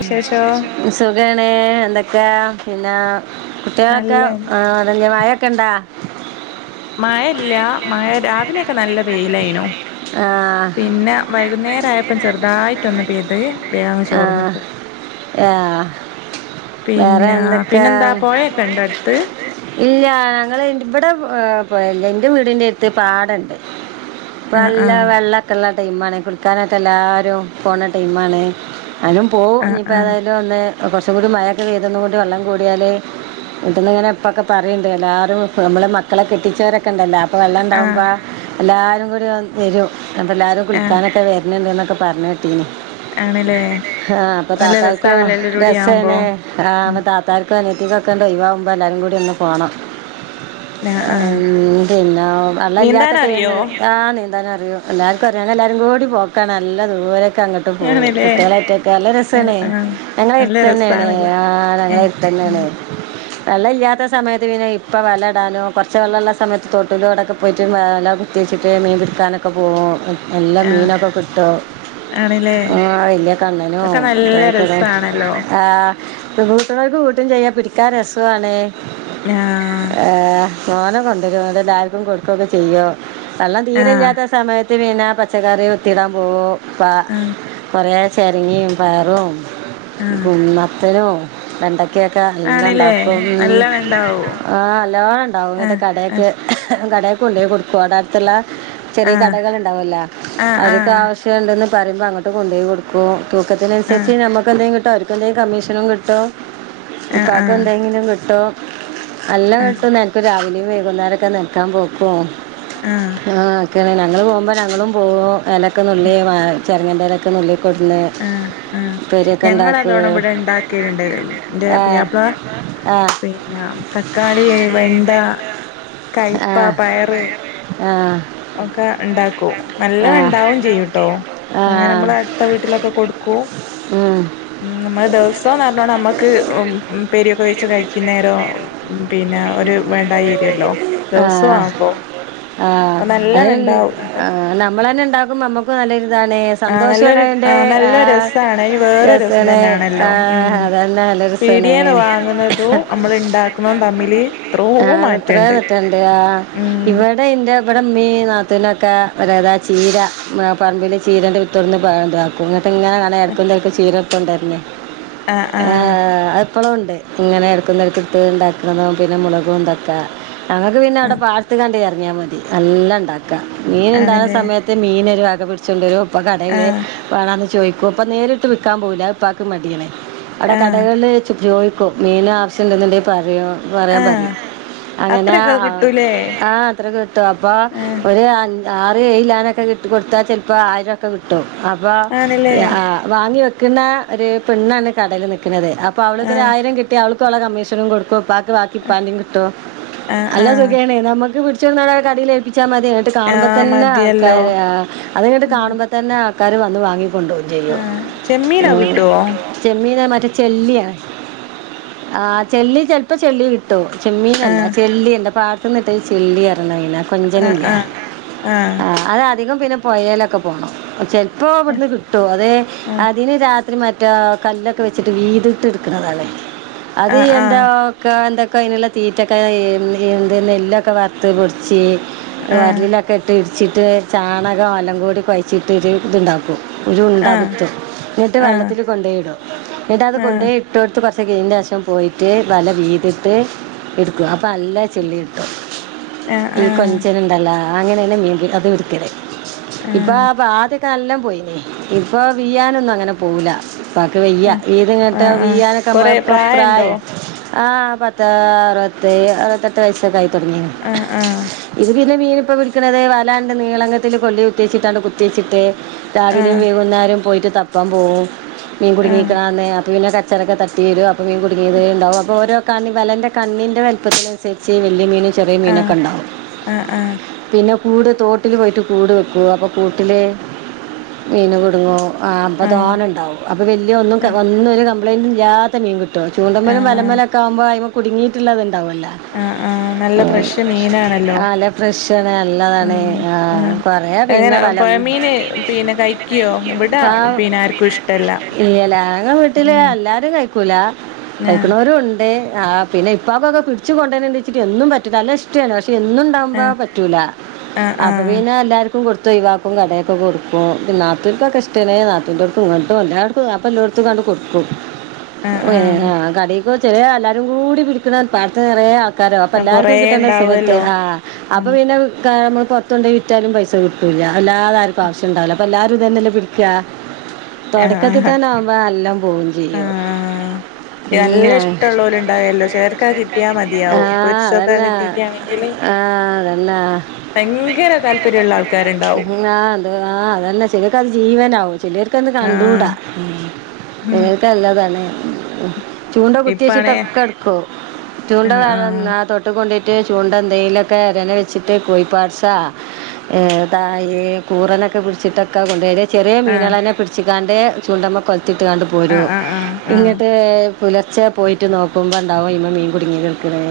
വിശേഷോ സുഖാണ് എന്തൊക്കെ പിന്നെ കുട്ടികളൊക്കെ നല്ലന്നെ ആർ മായായൊക്കെ ഇണ്ടാ മഴ ഇല്ല മഴ രാവിലെയൊക്കെ നല്ല പെയിലായിനോ ആ പിന്നെ വൈകുന്നേര ആയപ്പം ചെറുതായിട്ട് ഒന്ന് പെയ്ത് വേഗങ് ആ ചോർന്നക്ക് ആ വേറെ പിന്നെ എന്തൊക്കാ പിന്നെന്താ പൊഴയൊക്കെ ഇണ്ടോ അടുത്ത് ഇല്ല ഞങ്ങള് ഇവിടെ എന്റെ വീടിന്റെ അടുത്ത് പാടണ്ട് ആഹ് നല്ല ആഹ് വെള്ളമൊക്കെള്ള ടൈമാണ് കുളി ക്കാനായിട്ട് എല്ലാരും പോണ ടൈമാണ് ഞാനും പോവും ഇനിയിപ്പോൾ ആഹ് ഏതായാലും ഒന്ന് കുറച്ചും കൂടി മഴൊക്കെ പെയ്തന്ന് കൊണ്ട് വെള്ളം കൂടിയാൽ വീട്ടന്ന് ഇങ്ങനെ ഇപ്പൊക്കെ പറയണ്ട് എല്ലാരും നമ്മള് മക്കളെ കെട്ടിച്ചവരൊക്കെ ഉണ്ടല്ലോ അപ്പ വെള്ളം ആഹ് ആഹ് ഉണ്ടാവുമ്പോ എല്ലാവാരും കൂടി വരും ന എല്ലാവരും ആഹ് കുളിക്കാനൊക്കെ വരരുന്നുണ്ട് ഒക്കെ പറഞ്ഞു കേട്ടീന് ആണ്ല്ലേ ആ അപ്പൊ നല്ല താത്താർക്കും രസാണല്ലേ എല്ലരൂടി ആവുമ്പോ രസണ് ആ ഉം താത്താർക്കും അനി വെക്കണ്ട ഒയ്യവുമ്പോ എല്ലാവരും കൂടി അങ് പോണം ആഹ് ആഹ് ഉം പിന്ന വെള്ള ഇല്ലാത്ത നീന്താനറിയോ ടൈമില് എന്താന്ന് അറിയോ എല്ലാവക്കും അറിയാവുന്ന എല്ലാരും കൂടി പോക്കാണ് നല്ലതുപോലെ ഇക്ക അങ്ങോട്ട് പോവും ആണ്ല്ലേ കുട്ടികളായിട്ടൊക്കെ നല്ല ആഹ് രസണേ ആഹ് ഞങ്ങളെ അടുത്തു നല്ല തന്നെയേണേ രസാണല്ലേ ആ ഞങ്ങള ഏഹ് അടുത്തന്നേണ്. ആഹ് വെള്ള ഇല്ലാത്ത സമയത്ത് പിന്നെ ഇപ്പ വല ഇടാനോ കൊറച്ച് വെള്ളോള്ള സമയത്ത് തോട്ടിലൂടെക്കെ പോയിട്ട് വെ വല കുത്തി കിട്ടിയ മീൻ പിടക്കാനൊക്കെ പോകും. എ എല്ലാ ആഹ് മീനൊക്കെ കിട്ടും ആണ്ല്ലേ ആ ഇല്ല അതൊക്കെ കണ്ണനോം നല്ല തെരക്കെക്കെ രസാണല്ലോ ആ കു കൂട്ടുള്ളർക്ക് കൂട്ടും ചെയ്യാ പിടിക്കാൻ രസാണേ ആഹ് ആ തേനെ കൊണ്ടരോ അവിടെ എല്ലാർക്കും കൊടുക്കൊക്കെ ചെയ്യോ വെള്ളം തീരെ ആഹ് ഇല്ലാത്ത സമയത്ത ഇത്തി മീനാ പച്ചക്കറി കുത്തിടാ പോവോ ക ആഹ് കൊറേ ചേരിങ്ങി പയറും ആഹ് കുന്നത്തനും വെണ്ടക്കേക്ക എല്ലാം ആണ്ല്ലേ ഉണ്ടാക്കും. നല്ലോണം ഇണ്ടാവോ ആ എല്ലാം എണ്ടാവും ഇങ്ങിട്ട് ആഹ് കടേക്ക് കട കൊണ്ടോയ് കൊടുക്കും അടെ അടുത്തുള്ള ചെറിയ ആഹ് കടകൾ ഇണ്ടാവേല, ആഹ് അവര്ക്ക് ആഹ് ആവശ്യംണ്ടെന്ന് പറയുമ്പ അങ്ങോട്ട് കൊണ്ടോയ് കൊടുക്കും. ആഹ് തൂക്കത്തിനുസരിച്ച് നമുക്ക് എന്തെങ്കു കിട്ടും. അവര്ക് എന്തെങ്കിലും കമ്മീഷനും കിട്ടും. ആഹ് ആഹ് ഇപ്പാക്ക് ആഹ് എന്തെങ്കിലും കിട്ടോ അല്ല ആഹ് കിട്ടും നിനക്ക് രാവിലെയും വൈകുന്നേരൊക്കെ നനക്കാൻ പോക് പോക് ആ ഒക്കനെ ഞങ്ങള് പോകുമ്പ ഞങ്ങളും പോകും ഇലക്ക നുള്ളിയേ ചെറങ്ങൻ്റെ ഇലക്ക നുള്ളി എ ഞങ്ങ അതോണം ഇവിടെ ഇണ്ടാക്കിയിണ്ട്, എന്റെ ആ പിയാപ്ള ആ പിന്ന തക്കാളി, വെണ്ട, ആ കയ്പ, പയറ് ആ ഒക്കെ ഉണ്ടാക്കൂ ആ നല്ലേണം എണ്ടാവും ചെയ്യൂട്ടോ. ആ അങ്ങനെ നമ്മൾ അടുത്ത വീട്ടിലൊക്കെ കൊടുക്കൂ ഉം, നമ്മള് ദിവസംന്ന് പറഞ്ഞോണം നമ്മ ക്ക് അം ഉം പെരിയൊക്കെ വെച്ച് കഴിക്കുന്നേരോ പിന്ന ആ ഒരു വെണ്ടായരിയല്ലോ. ദെവസോആവുമ്പോ ആ അതല്ലെ ആ നമ്മള് തന്നെ എണ്ടാക്കുമ്പ നമ്മുക്ക് നല്ല ഇത് അതാണേ ആഹ് സന്തോഷാണ് നല്ലൊരു അയിന്റെ ആഹ് ആ നല്ല രസാണ് അയിന് വേറൊരു രസോല്ലേ ആ അതന്നെ നല്ല പീടിയന്ന് രസമാണ് വാങ്ങുന്നതും മ്മ ള് ഇണ്ടാക്കുന്നതും തമ്മില് എത്രോം മാറ്റണ്ട് ഇവിടെ ആ ഉം ഇവടെ എന്റെ ഇവിടെമ്മീ നാത്ത് പിന്നക്കെ വരാതാ ചീര ആപറമ്പില് ചീരേന്റ വിത്തിർന്ന് ഇതാ ക്കുംങ്ങനെ ഇങ്ങനെ കാണ അടുത്തള്ളവർക്കും ചീരടുത്തണ്ടായിരുന്നേ. ആഹ് ആഹ് ഇപ്പളും എണ്ട് ഇങ്ങനെ എടുക്കുന്ന വിത്ത് വിത്ത് ഇണ്ടാക്കണതും, പിന്നെ മുളകും ഉണ്ടാക്ക ഞങ്ങക്ക് പിന്ന അവിട ആഹ് പാടത്ത് ദണ്ടെ എറങ്ങിയാ മതി, നല്ല ഇണ്ടാക്കാം മീൻ ഉണ്ടാകുന്ന ആണ്ല്ലേ സമയത്ത് മീന്‌രുവാ ക്കെ പിടിച്ചൊണ്ട് വരും ഉപ്പ കടയിൽ ആഹ് വേണമന്ന് ചോയിക്കും അപ്പ നേരിട്ട് വിക്കാൻ പോവൂല്ല ഉപ്പാക്കും മടിയണെ അവിട ആഹ് കടകളില് ചെ ചോദിക്കോ മീന ആവശ്യണ്ടെന്നുണ്ടെ പറയോ പറയാൻ ആഹ് പറയും അങ്ങനെ അത്രയൊക്കെ ആ കിട്ടൂലേ ആ അത്ര കിട്ടും അപ്പ ആഹ് ഒരു ആ ആറ് ഏഴ് ലാനൊക്കെ ഇട്ടു കൊടുത്താൽ ചെലപ്പ ആയിരൊക്കെ കിട്ടും. അപ്പ ആണ്ല്ലേ എ ആ വാങ്ങി വെക്കുന്ന ഒരു പെണ്ണാണ് കടല് നിക്കണതെ. അപ്പ അവള്ക്ക് ആഹ് ഒരായിരം കിട്ടിയാ അവള്ക്ക് അവള കമ്മീഷനും കൊടുക്കൊ ഉപ്പാക്ക് ബാക്കി ഉപ്പാന്റെ കിട്ടും. ആഹ് അല്ല ആഹ് സുഖേണ നമുക്ക് പിടിച്ചു കൊണ്ട്ന്നട കടേലേപ്പി ച്ചാൽ മതി എന്നങ്ങിട്ട് കാണുമ്പ ആഹ് തന്നെ മതിയല്ലോ ആൾക്കാര് ആ അത്ങ്ങിട്ട് ആഹ് കാണുമ്പ തന്നെ ആൾക്കാര് വന്ന് വാങ്ങി കൊണ്ട് ചെയ്യും. ആഹ് ചെമ്മീനോ ആ കിട്ടുവോ ചെമ്മീനോ മ ചെല്ലിയാ ആ ചെലപ്പ ചെല്ലി കിട്ടും. യല്ല ആഹ് ചെള്ളിയല്ല പാടത്തന്നിട്ട് ചെള്ളി എറങ്ങണന ആഹ് കൊഞ്ചനല്ല ആഹ് അ അതാ അധികം പിന്നെ പുയേലൊക്കെ പോണം. ചെലപ്പോ ഇവിടുന്ന് കിട്ടുവ അതെ ആഹ് അതിന് ജാത് മറ്റ ആ കല്ലൊക്കെ വെച്ചിട്ട് വീതിട്ട് ടെടുക്കുന്നതാണല്ലേ, അത് ആഹ് ആഹ് എന്താക്കെഎന്തക്ക അയ്നുള്ള തീറ്റെക്കെ എ എന്ത് നെല്ലൊക്കെ വറുത്ത് കൊടിച്ച് ആഹ് വരലിലൊക്കെ ഇട്ട് ച്ചിട്ട് ചാണകം എല്ലാം കൂടി കുഴച്ചിട്ട് ഇത് ഇത്ണ്ടാക്കും. ഒരു ആഹ് ഉണ്ടാപത്ത് എന്നിട്ട് ആഹ് ആഹ് ആഹ് വെള്ളത്തില് കൊണ്ടോയിടും, എന്നിട്ട് അത് ആഹ് കൊണ്ടാേയി ഇട്ടോടത്ത് കൊറച്ച് ഇപ്പ കിഴിന്റശം പോയിട്ട് വല വീതിട്ട് എടുക്കും അപ് നല്ല ചുള്ളി കിട്ടും, ആഹ് ഈ ആഹ് കൊഞ്ചിനുണ്ടല്ലോ അങ്ങനെണ് [unintelligible] മീൻപീര അത് ഒരുക്കരെ [unintelligible] ഇപ്പൊ ആഹ് അപ്പ ആദ്യൊക്കെയെല്ലാം പോയിനേ ഇപ്പൊ വീയാനൊന്നും അങ്ങനെ പോവൂല്ല. ഇപ്പക്ക് വെയ്യ ആഹ് വീത് ഇങ്ങോട്ട് [unintelligible] ആഹ് വീയാനൊക്കെ കൊറെ നമ്മള് പ്രായണ്ടോ പ്രായം ആ പത്ത് അറുത്തേഴ് അറുപത്തെട്ട് വയസൊക്കെ ആയി തുടങ്ങീന് ആഹ് ആഹ് പിന്നെ മീൻ ഇപ്പോൾ പിടിക്കുന്നത് വലാന്റെ നീളങ്കത്തിൽ കൊല്ലി കുത്തിച്ചിട്ടാണോ കുത്തിച്ചിട്ട് രാവിലേം ആഹ് വൈകുന്നേരോം പോയിട്ട് തപ്പാൻ പോവും മീൻ ആഹ് കുടുങ്ങീക്കണാർടെയാ അപ്പൊ പിന്നെ സെ ചെലൊക്കെ തട്ടിവീഴും അപ്പം മീൻ കുടുങ്ങിയതേ ഉണ്ടാവൂ അപ്പോ ഓരോ കണ്ണി വലേന്റെ കണ്ണീന്റെ വലപ്പത്തിനനുസരിച്ചേ വല്യ മീനും ചെറിയ ആഹ് മീനൊക്കെ ഒണ്ടാവൂ ആഹ് ആഹ് പിന്നെ കൂട് തോട്ടില് പോയിട്ട് കൂട് വെക്കും അപ്പോൾ കൂട്ടില് മീന് കുടുങ്ങും ആ അപ്പം ആഹ് ആഹ് തോനെ ഒണ്ടാവും അപ്പം വല്യ ഒന്നും ഒന്നൊരു കംപ്ലയിന്റും ഇല്ലാത്ത മീൻ കിട്ടും ട്ടും ചൂണ്ടമേലും ആഹ് വലമേലൊക്കെ ആവുമ്പോ അയ്മേൽ കുടുങ്ങിയിട്ടുള്ളത് ണ്ടാവല്ലോ നല്ല ഫ്രഷ് മീന് അയല ഫ്രഷ് നല്ലതാണ് ഉം ആ ആഹ് കുറേ എങ്ങനെ പിന്നെ പ വലം മീന് പിന്നെ കയിക്കുവോ ഇവിടാ പിന്നെ ആർക്കും ഇഷ്ടല്ല എലാങ്ങ വീട്ടില് ഉം എല്ലാരും കഴിക്കൂല ആഹ് കഴിക്കുന്നവരും ഒണ്ട് ആ പിന്നെ ഇപ്പൊക്കൊക്കെ പിടിച്ചു കൊണ്ടുരുന്നുണ്ടേ വച്ചിട്ട് എന്നും പറ്റൂല്ല അല്ലെ ഇഷ്ടമാണ് പക്ഷെ എന്നുണ്ടാവുമ്പോ ആഹ് പറ്റൂല ആഹ് അപ്പൊ ആഹ് പിന്നെ എല്ലാർക്കും ക്കും കൊടുത്തൊയിവാക്കും കടയൊക്കെ കൊടുക്കും പിന്നെ നാത്തൂർക്കൊക്കെ ഇഷ്ടാണെ നാത്തൂന്റടുത്തും ഇങ്ങട്ടും എല്ലാടുക്കും വാപ്പ ഇള്ളടു ത്തു കണ്ട് കൊടുക്കും ആഹ് ആ ആഹ് കറിയൊക്കെ വെച്ച് എല്ലാരും കൂടി പിടിക്കുന്ന പാടത്ത് നിറ കാരാ അപ്പൊ ആ കൊറേ എല്ലാർക്കും കിട്ടേണ്ട സമയത്ത് ഉണ്ടാവല്ലോ ആ അപ്പൊ ഉം പിന്നെ വിൽക്കാനോന്നും പൊറത്തുകൊണ്ടോയി വിറ്റാലും പൈസ കിട്ടൂല്ല അല്ലാതാർക്കും ആവശ്യം ഉണ്ടാവില്ല അപ്പൊ എല്ലാരും ഇതന്നല്ലേ പിടിക്കാ ആഹ് തൊടക്കത്തി ആഹ് തന്നെ ആവുമ്പോ എല്ലാം പോവേം ചെയ്യും ആഹ് ഉം, നല്ല ആ ഇഷ്ടൊള്ളോരിണ്ടായലും ചെലർക്കത് കിട്ടിയാ ആ, മതിയാവും പൊരിച്ചൊക്കെ അതന്നെ കിട്ടിരിക്കയാണെങ്കില് ആ അതന്നെ ഭയങ്കര താല്പര്യവുള്ള ആൾക്കാരുണ്ടാവും. ക്കത് ജീവനാവും ചിലർക്കത് ആഹ് കണ്ടൂടാ ഉം നിങ്ങക്ക് എന്താനാണ് ചൂണ്ട കുത്തി ഇപ്പാണേ വെച്ചിട്ടൊക്കെ എടുക്കും ചൂണ്ട ആഹ് വേ [unintelligible] തോട്ടികൊണ്ടോയ് ത്തിയ ചൂണ്ട കൊണ എന്തെങ്കിലു ലൊക്കെ അതിൽ വെച്ചിട്ട് കോയി പാഴസ ഏതാ ഈ കൂറേനൊക്കെ പിടിച്ചിട്ടൊക്കാ കൊണ്ടുവര ചെറിയ ആഹ് മീനുകളെയെല്ലാം പിടിച്ചിക്കാണ്ട് ചൂണ്ടെമ്മെ കൊലുത്തിട്ടാണ്ട് പോരും ആഹ് ആഹ് ആഹ് ആഹ് ആഹ് ഇങ്ങിട്ട് പുലർച്ചെ പോയിട്ട് നോക്കുമ്പോ എന്താവും അയിമ്മേ മീൻ കുടുങ്ങി നിൽക്കിണ്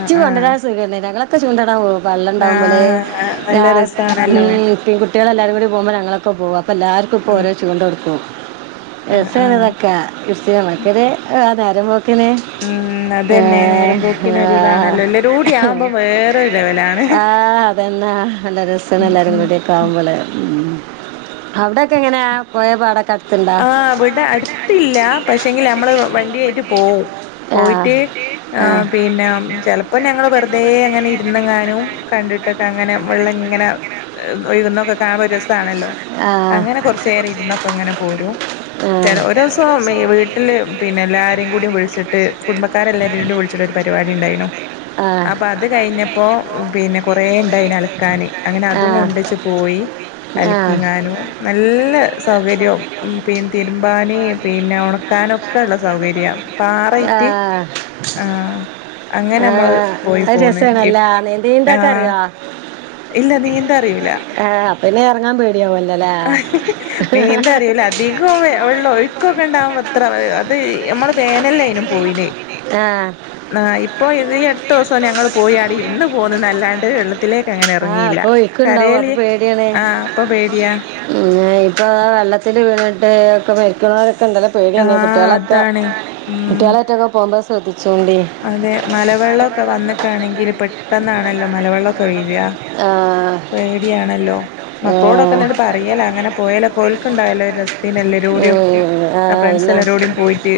ആഹ് ആഹ് കൊണ്ടരാൻ സുഖല്ലേ ഞങ്ങളൊക്കെ ചൂണ്ടെടാൻ പോവും വെള്ളം ഉണ്ടാവുമ്പോലേ ആഹ് നല്ല ഞാൻ രസാണല്ലോ മം പെൺകുട്ടികളെല്ലാരും കൂടി പോവുമ്പോഴാണ് ഞങ്ങളൊക്കെ പോവ അപ്പോ എല്ലാർക്കും ആഹ് ഇപ്പോരോ ചൂണ്ട കൊടുക്കും ആഹ് ആഹ് രസാണതൊക്കെ [unintelligible] നേരം പോ ഉം അതന്നെ നേരം പോക്കിനൊരിതാണല്ലോ എല്ലാരൂടിയാവുമ്പം വേറെ ലെവലാണ് ആ അതന്നാ നല്ല രസാണ് ഉം എല്ലാരും ഉം കൂടിയൊക്ക ആവുമ്പലെ ഉം അവിടെയൊക്കെ എങ്ങനെയാ പൊയയോ പാടൊക്ക അടു ആ ഇവടെ അടുത്തില്ല പക്ഷെങ്കിലമ്മള് വണ്ടിയായിട്ട് പോവും ആ പോയിട്ട് ആ പിന്നെ ചെലപ്പോ ഞങ്ങള് വെറുതെ അങ്ങനെ ഇരുന്നെങ്ങാനും കണ്ടിട്ട് റ്റത്തങ്ങനെ വെള്ളം ഇങ്ങനെ ഒഴുകുന്നയൊക്കെ കാണുമ്പൊരു രസ സാണല്ലോ ആ അങ്ങനെ കൊറച്ചു നേരം ഇരുന്നപ്പം ഇങ്ങനെ പോരും ചെല ഒരു ഒരുസം വീട്ടില് പിന്നെ എല്ലാരേം കൂടി വിളിച്ചിട്ട് കുടുംബക്കാരെ എല്ലാരൂടി വിളിച്ചിട്ട് പരിപാടി ഉണ്ടായീനു ആഹ് അപ്പൊ അത് കഴിഞ്ഞപ്പോ ഉം പിന്നെ കൊറേ ഉണ്ടായീന് അലക്കാന് അങ്ങനെ അതും കൊണ്ടച്ച് പോയി ആ കാനും നല്ല സൗകര്യോം ഉം പി തിരുമ്പാന് പിന്നെ ഒണക്കാനൊക്കെ ഒള്ള സൗകര്യം പാറയിറ്റ് ആഹ് ആ അങ്ങനെമ്മൾ ആഹ് പോയി അത് പോന്ന് ഈ രസാണല്ലോ ആ നീന്തീന്തൊക്കെ അറിയോ ഇല്ല നീന്താറിയൂല പിന്നെയെറങ്ങാൻ പേടി നീന്തറിയൂല അധികം വെള്ളോ യുക്കൊക്കെണ്ടാവുമ്പത്ര അത് ഞമ്മള് വേനൽനെയിനും പോയിനെയ് ആ ആ ഇപ്പൊ ഇതീ അടുത്ത്വസാ ഞങ്ങള്പോയി അടിര്ന്നുപോന്നുന്നല്ലാണ്ട് വെള്ള തിലേക്ക്അങ്ങനെ ആഹ് ഇറങ്ങിയില്ല അപ്പൊ ഒഴുക്കുണ്ടാവും കരയല് ആ അപ്പൊപേടിയാ പിന്നെ ഇപ്പൊതാ വെള്ളത്തില് വീണ ഒക്കെ മരിക്കുന്നവരൊക്കെ ആ പേടിയെയിനിം കുട്ടിയളൊക്കെ അതാണ് ഉം കുട്ടിയ ളെറ്റൊക്കെ പോകുമ്പോശ്രദ്ധിച്ചു അതെ മലവെള്ളവൊക്കെ വന്നിക്കാണെങ്കിൽ പെട്ടെന്നാണല്ലോ മലവെള്ളവൊക്കെവെ ര ആഹ് പേടിയണല്ലോ മക്കളോടൊക്കെന്നട്ട് പറയലങ്ങനെ പോയേൽക്കോല് ക്കണ്ടായലൊരെസായിനിം എല്ലരോടെയൊപ്പം ഫ്രണ്ട്സ് എല്ലരോടെയും പോയിട്ട്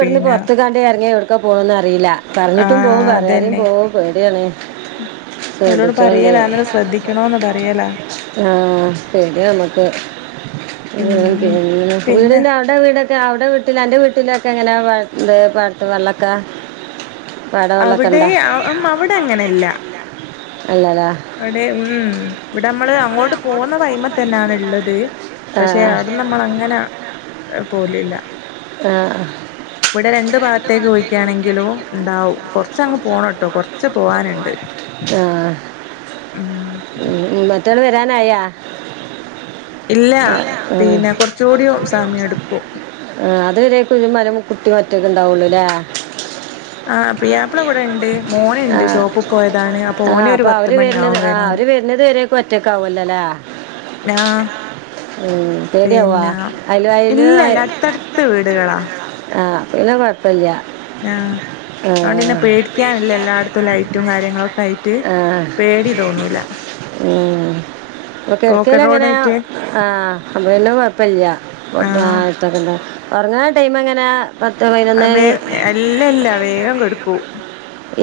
പിന്നെ എവ്ട്ക്ക പോ പോവ്ന്നറീല ആ പറഞ്ഞിട്ടും പോവും പറയാതിംപോവും പേടിയാണ് ഓനോട്‌പറയലാണ് ശ്രദ്ധിക്കണോന്ന് പറ ആ ശരി നമ്മക്ക് ഉം [unintelligible] പിന്നെ വീടിന്റെ അവിടെവീട അവ്ടെ വീട്ടിൽ അന്റെ വീട്ടിലൊക്കെങ്ങനെ പാടത്ത് വെള്ളൊക്കെ പാടവെള്ളൊക്കെ അവിടെ ഇണ്ടാ ആ അവിടെങ്ങനെല്ല അല്ലല്ലേ അവിടെ ഉം ഇവിടെമ്മള് അങ്ങോട്ട് പോകുന്നത് അയ്മത്തന്നേണ്ള്ളത് പക്ഷെ അവിടെ നമ്മള്ങ്ങനെ പോലില്ല ആ ഇവിടെരണ്ടുഭാഗത്തേക്ക് പോയിക്കാണെങ്കിലുംണ്ടാവും കുറചങ്ങ് പോണട്ടോ കൊർച്ച് പോവാന്ണ്ട് ആ ഉ മറ്റൊള് വരാനായാ ഇല്ല പിന്നെ കുറച്ചുകൂടി കുറച്ചൂടി ഉണ്ട് സമയം എടുക്കും ആ ആ ഇതുവരെക്കുംമരം കുട്ടിയൊറ്റൊക്ണ്ടാവുള്ളുല്ലേ ആ പുയ്യ്യപ്പിളവിടെണ്ട് മോന്ണ്ട് ഷോപ്പ്പോയതാണ് ആ അപ്പൊവര്വരുന്നത് ആ അവര്വരുന്നത് വരേക്കൊറ്റാവല്ലോല്ലേ ആ പേടിയാവാ പിന്നെ അയല് അയല് ഇല്ലല്ല അട്ത്തട്ത്ത് വീട്കളാ ആ അപ്പപിന്നെ കൊഴപ്പല്ല്യ ആ അതൊണ്ട്ന്നെ പേടിക്കാനില്ലല്ലാ ട്ത്തും ലൈറ്റും കാര്യങ്ങളൊക്കെയി ആ ആ ഇപ്പൊ പോക്കറ്റ് കിടക്കലെങ്ങന റോഡായിട്ട് ആ അപ്പോപ്പിന്നെ കൊഴപ്പില്ല്യ ആഹ് ഉറങ്ങാന്ടൈമങ്ങന ആ വേഗ അല്ല അല്ല വേഗം കെടക്കും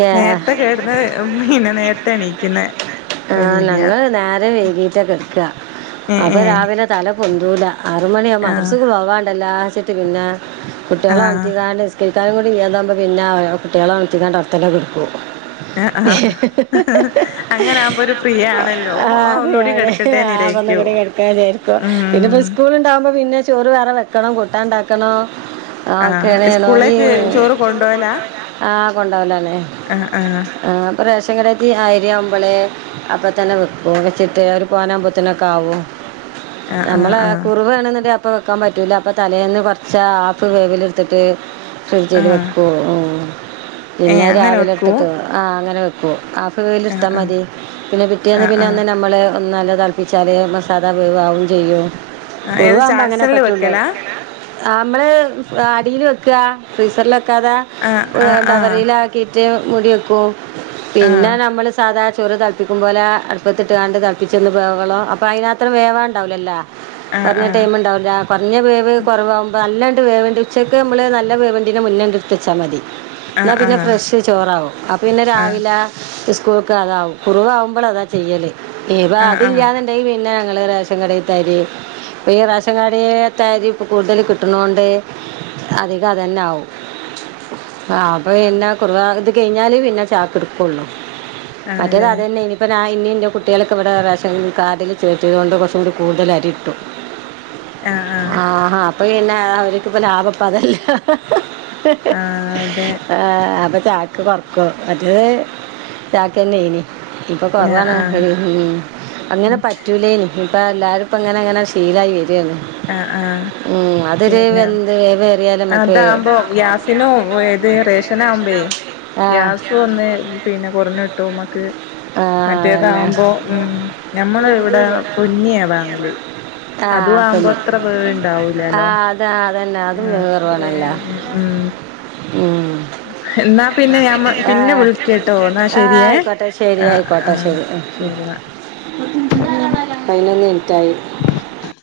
ഏഹ് നേരത്തെകേടന്ന് പിന്നെ നേരത്തെഎണീക്കണെ ആ ഞങ്ങള് നേരംവൈകീട്ടകെടക്ക ഏഹ് അപ്പൊ ഏഹ് രാവിലെ തലപൊന്തൂല ആറ്മണിയാവും ആഹ് മദ്രസ്ക്ക്പോവാണ്ടല്ലോചിട്ട്പിന്നെ ആഹ് കുട്ടിയാളെണൊത്തികാണ്ട് നിസ്ക കക്കാരും [unintelligible] കൂടില്ലാതാവുമ്പോ പിന്നെ കുട്ടിയാളൊണത്തിങ്ങാണ്ട് ഒറ്റക്കാണ്ട് ഇടക്കും ആഹ് ആഹ് [unintelligible] ആകുമ്പോ അങ്ങനെ ഒരു ഫ്രീ ആവുമ്പോരു ഫ്രീയാണ് ആണല്ലോ ആ ഒന്നുകൂടി ഫ്രീയാണ് ആ കിടക്കട്ടെന്ന് വിചാരിക്കും പ്പൊന്നുകൂടി കിടക്കവിചാരിക്കും പിന്നെപ്പ ഉം സ്കൂള്ണ്ടാവുമ്പോപിന്നെചോറ് വേറെവെക്കണം കൂട്ടാണ്ടാക്കണം [unintelligible] ആഹ് സ്കൂളിലേക്ക് ചോറ് കൊണ്ടോവലാ ആ കൊണ്ടാവലാണ് ആഹ് ആഹ് ആ പ്പ റേഷൻ കടീത്തെ [unintelligible] അപ്പതന്നെ വെക്കും വെച്ചിട്ട് അവര് പോനാമ്പോത്തിനൊക്കാവും ആഹ് ആഹ് അമ്മള് ആഹ് കുറുവേണ്ന്നീണ്ടെ അപ്പവെക്കാൻ പറ്റു റ്റൂല അപ്പൊതലേന്ന്കൊറച്ച് ആഫ് വേവില്ട്ത്തിട്ട് ആഹ് ഫ്രിഡ്ജിൽവെക്കോ ഉ ഏ പിന്നെ അങ്ങനെ വെക്കൂ രാവിലെട്തിട്ട് ആ അങ്ങനെ വെക്ക ഇഷ്ടാ ആഹ് ആഹ് മതി പിന്നെ പിട്ടിയന്ന് ആഹ് ആഹ് പിന്നെന്ന് നമ്മള് ഒന്നാൽ തിളപ്പിച്ചാൽ മസാല വേവ് ആവേ ചെയ്യും ആഹ് ഏത് കുറവാകുമ്പോ അങ്ങനെ ചാക്സണില് പറ്റുള്ളൂ വെക്കലാ നമ്മള് അടിൽ വെക്കുക- ഫ്രീസറൽ വെക്കാതെ- ആഹ് ആഹ് ഡവറിൽ ആാക്കിട്ട് മറ്റ മുടി വെക്കൂ ആഹ് പിന്നെ നമ്മൾ അതാ ചോറ് തളപ്പിക്കും പോലെ അടുപ്പത്തിട്ട് കാണ്ട് തിളപ്പിച്ചൊന്ന് [unintelligible] അപ്പോൾ അതിനത്രം വേവണ്ടാവില്ലല്ലോ ആഹ് കുറഞ്ഞ ആഹ് ടൈമ ഉണ്ടാവില്ല കുറഞ്ഞ വേവ് കുറവവുമ്പോ [unintelligible] [unintelligible] വേണ്ടി ഉച്ചക്ക് നമ്മ നല്ല വേവാവുന്നതിന് മുന്നങ്ങട്ട് എടുത്ത് വച്ചാൽ മതി എന്നാ ആഹ് ആഹ് ആഹ് പിന്നെ ഫ്രഷ് ചോറാവും അപ്പൊ പിന്നെ രാവിലെ [unintelligible] കുറവാകുമ്പോൾ അതാ ചെയ്യല് ഇപ്പ ആഹ് ആഹ് ആഹ് അതില്ലാന്നുണ്ടെിൽ പിന്നെ [unintelligible] റേഷൻ കടതേ അരി ഇപ്പൊ ഈ റേഷൻ കടതേ അരി ഇപ്പ കൂടുതൽ കിട്ടണണ്ട്- അധിക അതന്നെ ആവും ആ അപ്പൊ ആഹ് പിന്നെ കുറവാ ഇത് കഴിഞ്ഞാല് പിന്നെ ചാക്ക് എടുക്കള്ളു മറ്റേ ആണല്ലേ അത്തന്നെ ഇനിയിപ്പൊ [unintelligible] ഇനിം ഇൻ്റെ കുട്ടികളെക്കെ ഇവിടെ റേഷൻ കാർഡിൽ ചേർത്തി കൊണ്ട് കുറച്ചും കൂടി കൂടുതൽ അരി ഇട്ടു ആഹ് ആഹ് ആഹഹാ അപ്പൊ പിന്നെ അവരിക്കിപ്പോ ലാഭം ഇപ്പൊ അതല്ലേ ഹ്ഹ്ഹ് ആഹ് അതെ അപ്പൊ ചാക്ക് കൊറക്കും മറ്റേത് [unintelligible] തന്ന ഇനി ഇപ്പൾ ആഹ് കുറവാണ്- ആഹ് അങ്ങനെ പറ്റൂല ഇനി ഇപ്പ എല്ലാരും ഇപ്പ ഇങ്ങനെങ്ങനെ ശീലായി വരന്ന് ആഹ് ആഹ് പിന്നെ മ്മ് [unintelligible] അതാകുമ്പോ ഗ്യാസിനോ ഏത് റേഷന ആവുമ്പേ ആ ഗ്യാസ ഒന്ന് പിന്നെ കുറഞ്ഞുട്ടും മ്മക്ക് ആ അതന്നെ മറ്റേതകുമ്പോ ഉം ഞമ്മൾ ഇവിടെ പൊന്നിയാ വാങ്ങാല് ആ അതും ആവുമ്പോ പിന്നെ എത്ര പേരു ആ ഇണ്ടാവൂലാലോ- അതാ അതന്നെ അതും ആഹ വേവ് കുറവാണല്ലോ [unintelligible] ഉ ഉം ഉം എന്നാ പിന്നെ ഞാൻ പിന്നെ വിളിക്കട്ടോ ന്നാ ശെരിയേ ശരിയയിക്കോട്ടെ ശരി [unintelligible] [unintelligible]